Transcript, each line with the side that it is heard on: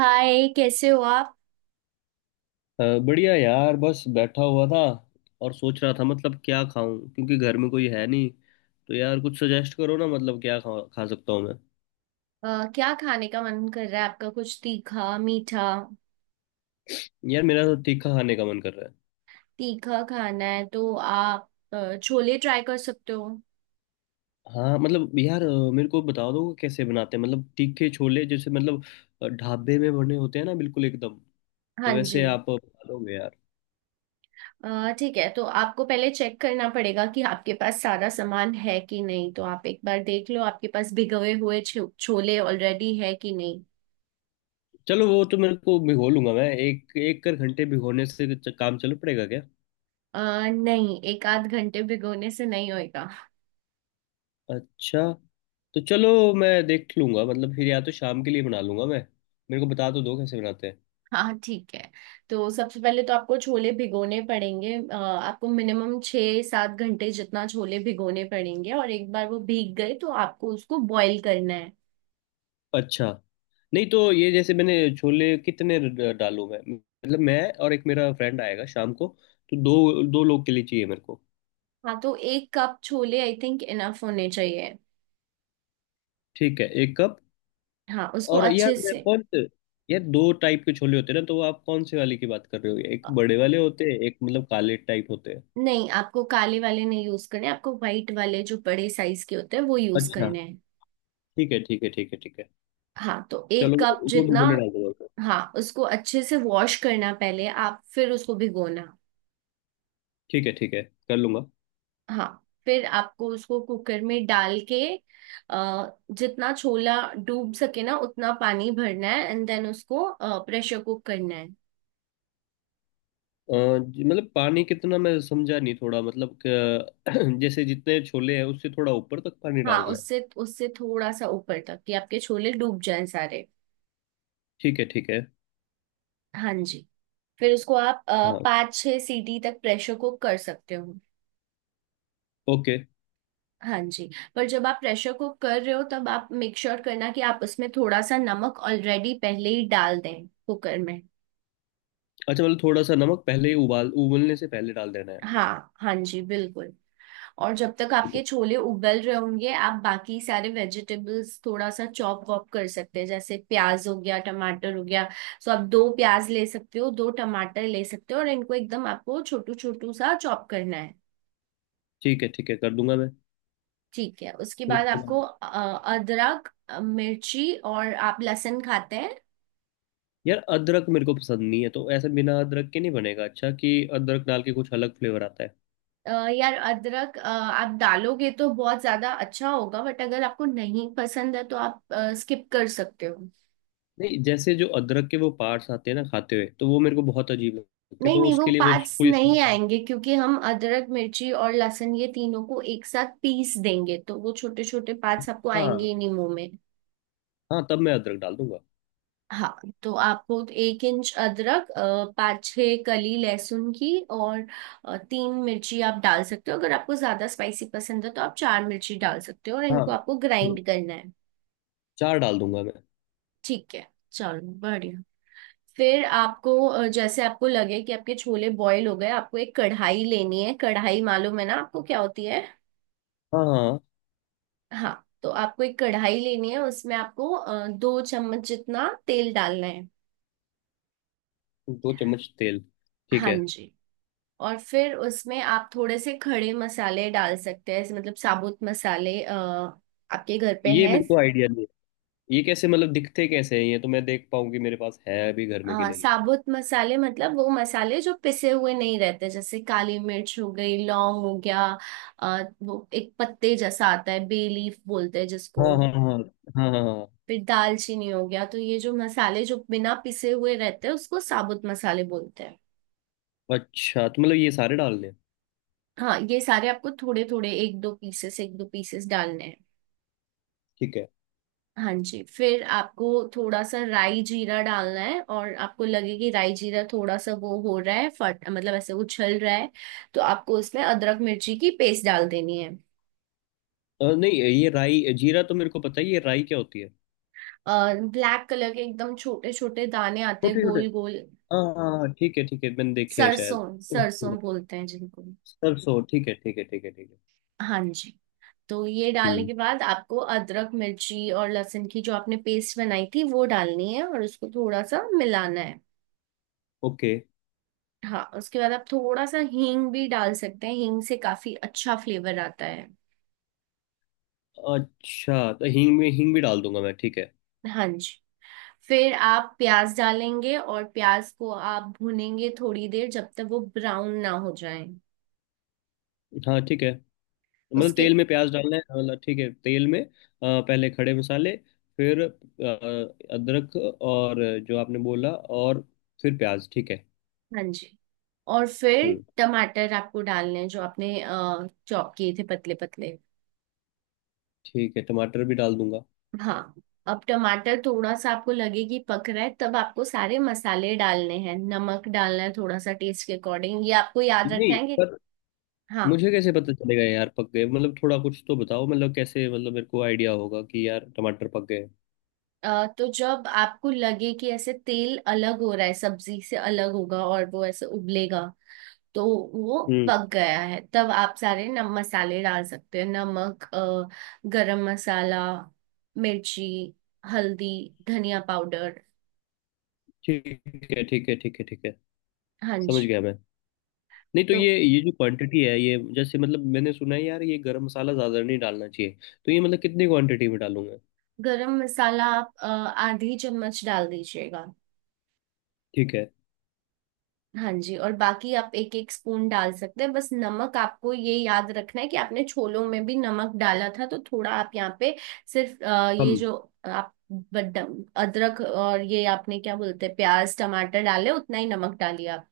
right: हाय, कैसे हो आप?
left: बढ़िया यार, बस बैठा हुआ था और सोच रहा था, मतलब क्या खाऊं, क्योंकि घर में कोई है नहीं। तो यार, कुछ सजेस्ट करो ना, मतलब क्या खा खा सकता हूँ मैं।
right: अ, क्या खाने का मन कर रहा है आपका? कुछ तीखा मीठा?
left: यार, मेरा तो तीखा खाने का मन कर रहा है।
right: तीखा खाना है तो आप छोले ट्राई कर सकते हो।
left: हाँ मतलब यार, मेरे को बता दो कैसे बनाते हैं, मतलब तीखे छोले, जैसे मतलब ढाबे में बने होते हैं ना, बिल्कुल एकदम। तो
right: हाँ
left: वैसे
right: जी।
left: आप बता दोगे यार।
right: ठीक है, तो आपको पहले चेक करना पड़ेगा कि आपके पास सारा सामान है कि नहीं। तो आप एक बार देख लो आपके पास भिगोए हुए छोले ऑलरेडी है कि नहीं।
left: चलो, वो तो मेरे को भिगो लूंगा मैं। एक एक कर घंटे भिगोने से काम चल पड़ेगा क्या?
right: अ, नहीं, एक आध घंटे भिगोने से नहीं होएगा।
left: अच्छा। तो चलो, मैं देख लूंगा, मतलब फिर या तो शाम के लिए बना लूंगा मैं। मेरे को बता तो दो कैसे बनाते हैं।
right: हाँ, ठीक है। तो सबसे पहले तो आपको छोले भिगोने पड़ेंगे। आपको मिनिमम 6-7 घंटे जितना छोले भिगोने पड़ेंगे और एक बार वो भीग गए तो आपको उसको बॉईल करना है।
left: अच्छा। नहीं, तो ये जैसे मैंने छोले कितने डालूं मैं, मतलब मैं। और एक मेरा फ्रेंड आएगा शाम को। तो दो दो लोग के लिए चाहिए मेरे को।
right: हाँ, तो 1 कप छोले आई थिंक इनफ होने चाहिए।
left: ठीक है, एक कप।
right: हाँ, उसको
left: और यार
right: अच्छे
left: मैं
right: से।
left: कौन से। यार, दो टाइप के छोले होते हैं ना, तो आप कौन से वाले की बात कर रहे हो? एक बड़े वाले होते हैं, एक मतलब काले टाइप होते हैं।
right: नहीं, आपको काले वाले नहीं यूज करने, आपको व्हाइट वाले जो बड़े साइज के होते हैं वो यूज
left: अच्छा।
right: करने हैं।
left: ठीक है, ठीक है, ठीक है, ठीक है।
right: हाँ, तो एक
left: चलो,
right: कप
left: वो भी
right: जितना
left: मैंने डाल दूंगा उसमें।
right: हाँ, उसको अच्छे से वॉश करना पहले आप, फिर उसको भिगोना।
left: ठीक है, ठीक है, कर लूंगा।
right: हाँ, फिर आपको उसको कुकर में डाल के अ, जितना छोला डूब सके ना उतना पानी भरना है, एंड देन उसको प्रेशर कुक करना है।
left: जी, मतलब पानी कितना मैं समझा नहीं, थोड़ा मतलब जैसे जितने छोले हैं उससे थोड़ा ऊपर तक पानी
right: हाँ,
left: डालना है।
right: उससे उससे थोड़ा सा ऊपर तक कि आपके छोले डूब जाएं सारे।
left: ठीक है, ठीक है।
right: हाँ जी। फिर उसको आप
left: हाँ।
right: 5-6 सीटी तक प्रेशर कुक कर सकते हो।
left: ओके।
right: हाँ जी। पर जब आप प्रेशर कुक कर रहे हो तब आप मेक श्योर करना कि आप उसमें थोड़ा सा नमक ऑलरेडी पहले ही डाल दें कुकर में।
left: अच्छा, मतलब थोड़ा सा नमक पहले ही उबाल उबलने से पहले डाल देना है।
right: हाँ हाँ जी, बिल्कुल। और जब तक
left: ठीक
right: आपके
left: है,
right: छोले उबल रहे होंगे आप बाकी सारे वेजिटेबल्स थोड़ा सा चॉप वॉप कर सकते हैं, जैसे प्याज हो गया, टमाटर हो गया। सो आप दो प्याज ले सकते हो, दो टमाटर ले सकते हो और इनको एकदम आपको छोटू छोटू सा चॉप करना है।
left: ठीक है, ठीक है, कर दूंगा मैं।
right: ठीक है, उसके
left: फिर
right: बाद
left: उसके बाद।
right: आपको अदरक, मिर्ची और आप लहसुन खाते हैं?
left: यार, अदरक मेरे को पसंद नहीं है, तो ऐसे बिना अदरक के नहीं बनेगा? अच्छा, कि अदरक डाल के कुछ अलग फ्लेवर आता है।
right: यार अदरक आप डालोगे तो बहुत ज्यादा अच्छा होगा, बट अगर आपको नहीं पसंद है तो आप स्किप कर सकते हो।
left: नहीं, जैसे जो अदरक के वो पार्ट्स आते हैं ना खाते हुए, तो वो मेरे को बहुत अजीब लगते हैं,
right: नहीं
left: तो
right: नहीं, वो
left: उसके लिए कुछ
right: पार्ट्स
left: कोई।
right: नहीं आएंगे क्योंकि हम अदरक मिर्ची और लहसुन, ये तीनों को एक साथ पीस देंगे, तो वो छोटे छोटे पार्ट्स आपको आएंगे
left: हाँ।
right: ही नहीं मुंह में।
left: हाँ, तब मैं अदरक डाल दूंगा।
right: हाँ, तो आपको 1 इंच अदरक, पाँच छः कली लहसुन की और तीन मिर्ची आप डाल सकते हो। अगर आपको ज्यादा स्पाइसी पसंद है तो आप चार मिर्ची डाल सकते हो और
left: हाँ,
right: इनको आपको ग्राइंड करना है।
left: चार डाल दूंगा मैं।
right: ठीक है, चलो बढ़िया। फिर आपको जैसे आपको लगे कि आपके छोले बॉईल हो गए, आपको एक कढ़ाई लेनी है। कढ़ाई मालूम है ना आपको क्या होती है?
left: हाँ, हाँ, हाँ।
right: हाँ, तो आपको एक कढ़ाई लेनी है, उसमें आपको 2 चम्मच जितना तेल डालना है।
left: दो चम्मच तेल। ठीक
right: हाँ
left: है।
right: जी। और फिर उसमें आप थोड़े से खड़े मसाले डाल सकते हैं, ऐसे मतलब साबुत मसाले। आपके घर पे
left: ये
right: हैं?
left: मेरे को आइडिया नहीं है। ये कैसे, मतलब दिखते कैसे हैं ये, तो मैं देख पाऊँ कि मेरे पास है अभी घर में कि
right: हाँ,
left: नहीं।
right: साबुत मसाले मतलब वो मसाले जो पिसे हुए नहीं रहते, जैसे काली मिर्च हो गई, लौंग हो गया, वो एक पत्ते जैसा आता है, बे लीफ बोलते हैं जिसको।
left: हाँ, हाँ, हाँ। हाँ, हाँ, हाँ।
right: फिर दालचीनी हो गया। तो ये जो मसाले जो बिना पिसे हुए रहते हैं उसको साबुत मसाले बोलते हैं।
left: अच्छा, तो मतलब ये सारे डालने हैं।
right: हाँ, ये सारे आपको थोड़े थोड़े एक दो पीसेस डालने हैं।
left: ठीक है।
right: हाँ जी। फिर आपको थोड़ा सा राई जीरा डालना है और आपको लगे कि राई जीरा थोड़ा सा वो हो रहा है फट, मतलब ऐसे उछल रहा है, तो आपको इसमें अदरक मिर्ची की पेस्ट डाल देनी है।
left: नहीं, ये राई जीरा तो मेरे को पता है, ये राई क्या होती है?
right: और ब्लैक कलर के एकदम छोटे छोटे दाने आते हैं,
left: छोटे छोटे।
right: गोल गोल।
left: हाँ, हाँ, हाँ, ठीक है, ठीक है, मैंने देखे हैं शायद।
right: सरसों, सरसों बोलते हैं जिनको।
left: सरसों, ठीक है, ठीक है, ठीक है, ठीक है।
right: हाँ जी। तो ये डालने
left: हम्म।
right: के बाद आपको अदरक मिर्ची और लहसुन की जो आपने पेस्ट बनाई थी वो डालनी है और उसको थोड़ा सा मिलाना है।
left: ओके।
right: हाँ, उसके बाद आप थोड़ा सा हींग भी डाल सकते हैं। हींग से काफी अच्छा फ्लेवर आता है।
left: अच्छा, तो हींग में हींग भी डाल दूंगा मैं, ठीक है।
right: हाँ जी। फिर आप प्याज डालेंगे और प्याज को आप भूनेंगे थोड़ी देर, जब तक वो ब्राउन ना हो जाए।
left: हाँ, ठीक है, मतलब तेल
right: उसके
left: में प्याज डालना है, मतलब ठीक है, तेल में पहले खड़े मसाले, फिर अदरक और जो आपने बोला, और फिर प्याज, ठीक है।
right: हाँ जी, और फिर
left: हम्म।
right: टमाटर आपको डालने हैं जो आपने चॉप किए थे, पतले पतले।
left: ठीक है, टमाटर भी डाल दूंगा।
right: हाँ, अब टमाटर थोड़ा सा आपको लगे कि पक रहा है, तब आपको सारे मसाले डालने हैं, नमक डालना है थोड़ा सा टेस्ट के अकॉर्डिंग। ये आपको याद रखना
left: नहीं,
right: है कि
left: पर
right: हाँ,
left: मुझे कैसे पता चलेगा यार पक गए, मतलब थोड़ा कुछ तो बताओ, मतलब कैसे, मतलब मेरे को आइडिया होगा कि यार टमाटर पक गए।
right: तो जब आपको लगे कि ऐसे तेल अलग हो रहा है, सब्जी से अलग होगा और वो ऐसे उबलेगा, तो वो
left: हम्म,
right: पक गया है। तब आप सारे नम मसाले डाल सकते हैं, नमक, गरम मसाला, मिर्ची, हल्दी, धनिया पाउडर।
left: ठीक है, ठीक है, ठीक है, ठीक है,
right: हाँ
left: समझ
right: जी।
left: गया मैं। नहीं, तो
right: तो
left: ये जो क्वांटिटी है, ये जैसे मतलब मैंने सुना है यार, ये गरम मसाला ज्यादा नहीं डालना चाहिए, तो ये मतलब कितनी क्वांटिटी में डालूंगा?
right: गरम मसाला आप आधी चम्मच डाल दीजिएगा।
left: ठीक है।
right: हाँ जी। और बाकी आप एक एक स्पून डाल सकते हैं। बस नमक आपको ये याद रखना है कि आपने छोलों में भी नमक डाला था, तो थोड़ा आप यहाँ पे सिर्फ
left: कम।
right: ये जो आप बदम अदरक और ये आपने क्या बोलते हैं, प्याज टमाटर डाले उतना ही नमक डालिए आप।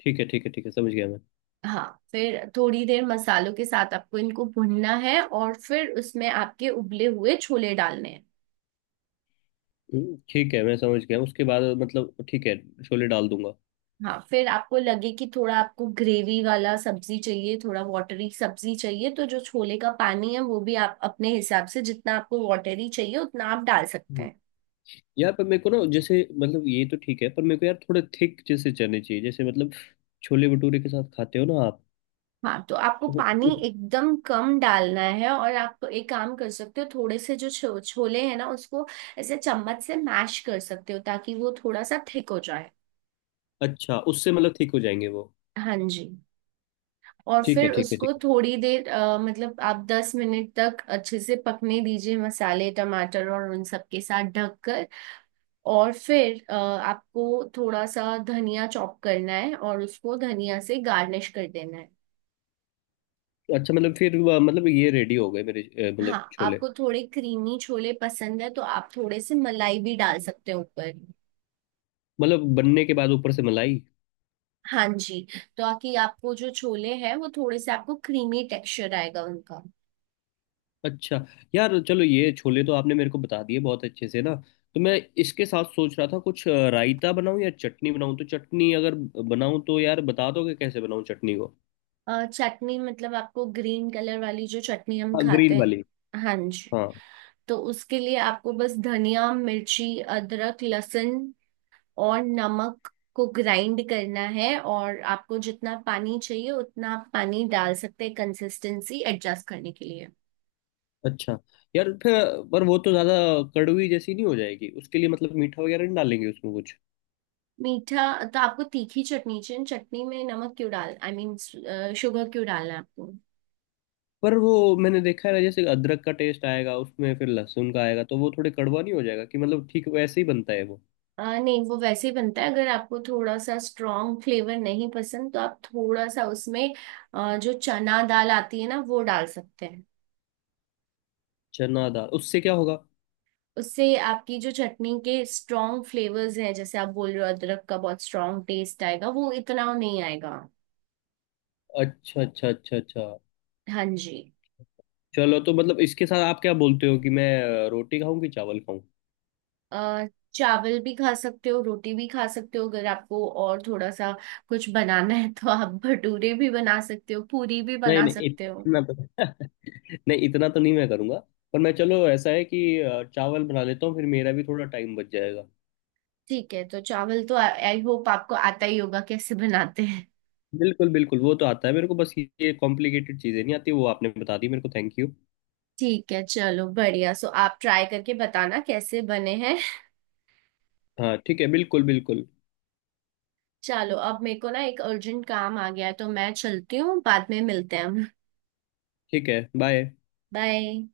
left: ठीक है, ठीक है, ठीक है, समझ गया मैं।
right: हाँ, फिर थोड़ी देर मसालों के साथ आपको इनको भुनना है और फिर उसमें आपके उबले हुए छोले डालने हैं।
left: ठीक है, मैं समझ गया, उसके बाद मतलब ठीक है, छोले डाल दूंगा।
right: हाँ, फिर आपको लगे कि थोड़ा आपको ग्रेवी वाला सब्जी चाहिए, थोड़ा वाटरी सब्जी चाहिए, तो जो छोले का पानी है वो भी आप अपने हिसाब से जितना आपको वाटरी चाहिए उतना आप डाल सकते
left: हम्म,
right: हैं।
left: यार, पर मेरे को ना, जैसे मतलब ये तो ठीक है, पर मेरे को यार थोड़े थिक जैसे चने चाहिए, जैसे मतलब छोले भटूरे के साथ खाते हो ना आप।
right: हाँ, तो आपको
left: तो
right: पानी
left: उ-
right: एकदम कम डालना है और आप एक काम कर सकते हो, थोड़े से जो छोले हैं ना उसको ऐसे चम्मच से मैश कर सकते हो ताकि वो थोड़ा सा थिक हो जाए।
left: अच्छा, उससे मतलब ठीक हो जाएंगे वो?
right: हाँ जी। और
left: ठीक है,
right: फिर
left: ठीक है,
right: उसको
left: ठीक।
right: थोड़ी देर, मतलब आप 10 मिनट तक अच्छे से पकने दीजिए, मसाले टमाटर और उन सब के साथ ढककर। और फिर आपको थोड़ा सा धनिया चॉप करना है और उसको धनिया से गार्निश कर देना है।
left: है अच्छा, मतलब फिर मतलब ये रेडी हो गए मेरे मतलब
right: हाँ,
left: छोले?
right: आपको थोड़े क्रीमी छोले पसंद है तो आप थोड़े से मलाई भी डाल सकते हो ऊपर।
left: मतलब बनने के बाद ऊपर से मलाई?
right: हाँ जी। तो आकि आपको जो छोले हैं, वो थोड़े से आपको क्रीमी टेक्सचर आएगा उनका।
left: अच्छा। यार चलो, ये छोले तो आपने मेरे को बता दिए बहुत अच्छे से ना, तो मैं इसके साथ सोच रहा था कुछ रायता बनाऊं या चटनी बनाऊं, तो चटनी अगर बनाऊं तो यार बता दोगे कैसे बनाऊं चटनी को?
right: चटनी मतलब आपको ग्रीन कलर वाली जो चटनी हम
left: हाँ,
right: खाते
left: ग्रीन वाली।
right: हैं? हाँ जी।
left: हाँ।
right: तो उसके लिए आपको बस धनिया, मिर्ची, अदरक, लहसुन और नमक को ग्राइंड करना है, और आपको जितना पानी चाहिए उतना आप पानी डाल सकते हैं कंसिस्टेंसी एडजस्ट करने के लिए।
left: अच्छा, यार फिर, पर वो तो ज़्यादा कड़वी जैसी नहीं हो जाएगी? उसके लिए मतलब मीठा वगैरह नहीं डालेंगे उसमें कुछ?
right: मीठा? तो आपको तीखी चटनी चाहिए, चटनी में नमक क्यों डाल, आई मीन शुगर क्यों डालना है आपको?
left: पर वो मैंने देखा है ना, जैसे अदरक का टेस्ट आएगा उसमें, फिर लहसुन का आएगा, तो वो थोड़े कड़वा नहीं हो जाएगा? कि मतलब ठीक वैसे ही बनता है वो।
right: नहीं, वो वैसे ही बनता है। अगर आपको थोड़ा सा स्ट्रॉन्ग फ्लेवर नहीं पसंद तो आप थोड़ा सा उसमें जो चना दाल आती है ना वो डाल सकते हैं।
left: चना दाल, उससे क्या होगा?
right: उससे आपकी जो चटनी के स्ट्रॉन्ग फ्लेवर्स हैं, जैसे आप बोल रहे हो अदरक का बहुत स्ट्रॉन्ग टेस्ट आएगा, वो इतना नहीं आएगा।
left: अच्छा, अच्छा, अच्छा, अच्छा।
right: हाँ जी।
left: चलो, तो मतलब इसके साथ आप क्या बोलते हो कि मैं रोटी खाऊं कि चावल खाऊं?
right: अ, चावल भी खा सकते हो, रोटी भी खा सकते हो। अगर आपको और थोड़ा सा कुछ बनाना है तो आप भटूरे भी बना सकते हो, पूरी भी
left: नहीं,
right: बना
left: नहीं,
right: सकते हो।
left: इतना तो नहीं, इतना तो नहीं मैं करूंगा। पर मैं चलो, ऐसा है कि चावल बना लेता हूँ, फिर मेरा भी थोड़ा टाइम बच जाएगा।
right: ठीक है, तो चावल तो आई होप आपको आता ही होगा कैसे बनाते हैं।
left: बिल्कुल, बिल्कुल, वो तो आता है मेरे को, बस ये कॉम्प्लिकेटेड चीज़ें नहीं आती, वो आपने बता दी मेरे को, थैंक यू।
right: ठीक है, चलो बढ़िया। सो आप ट्राई करके बताना कैसे बने हैं।
left: हाँ, ठीक है, बिल्कुल, बिल्कुल।
right: चलो, अब मेरे को ना एक अर्जेंट काम आ गया है तो मैं चलती हूँ, बाद में मिलते हैं हम।
left: ठीक है, बाय।
right: बाय।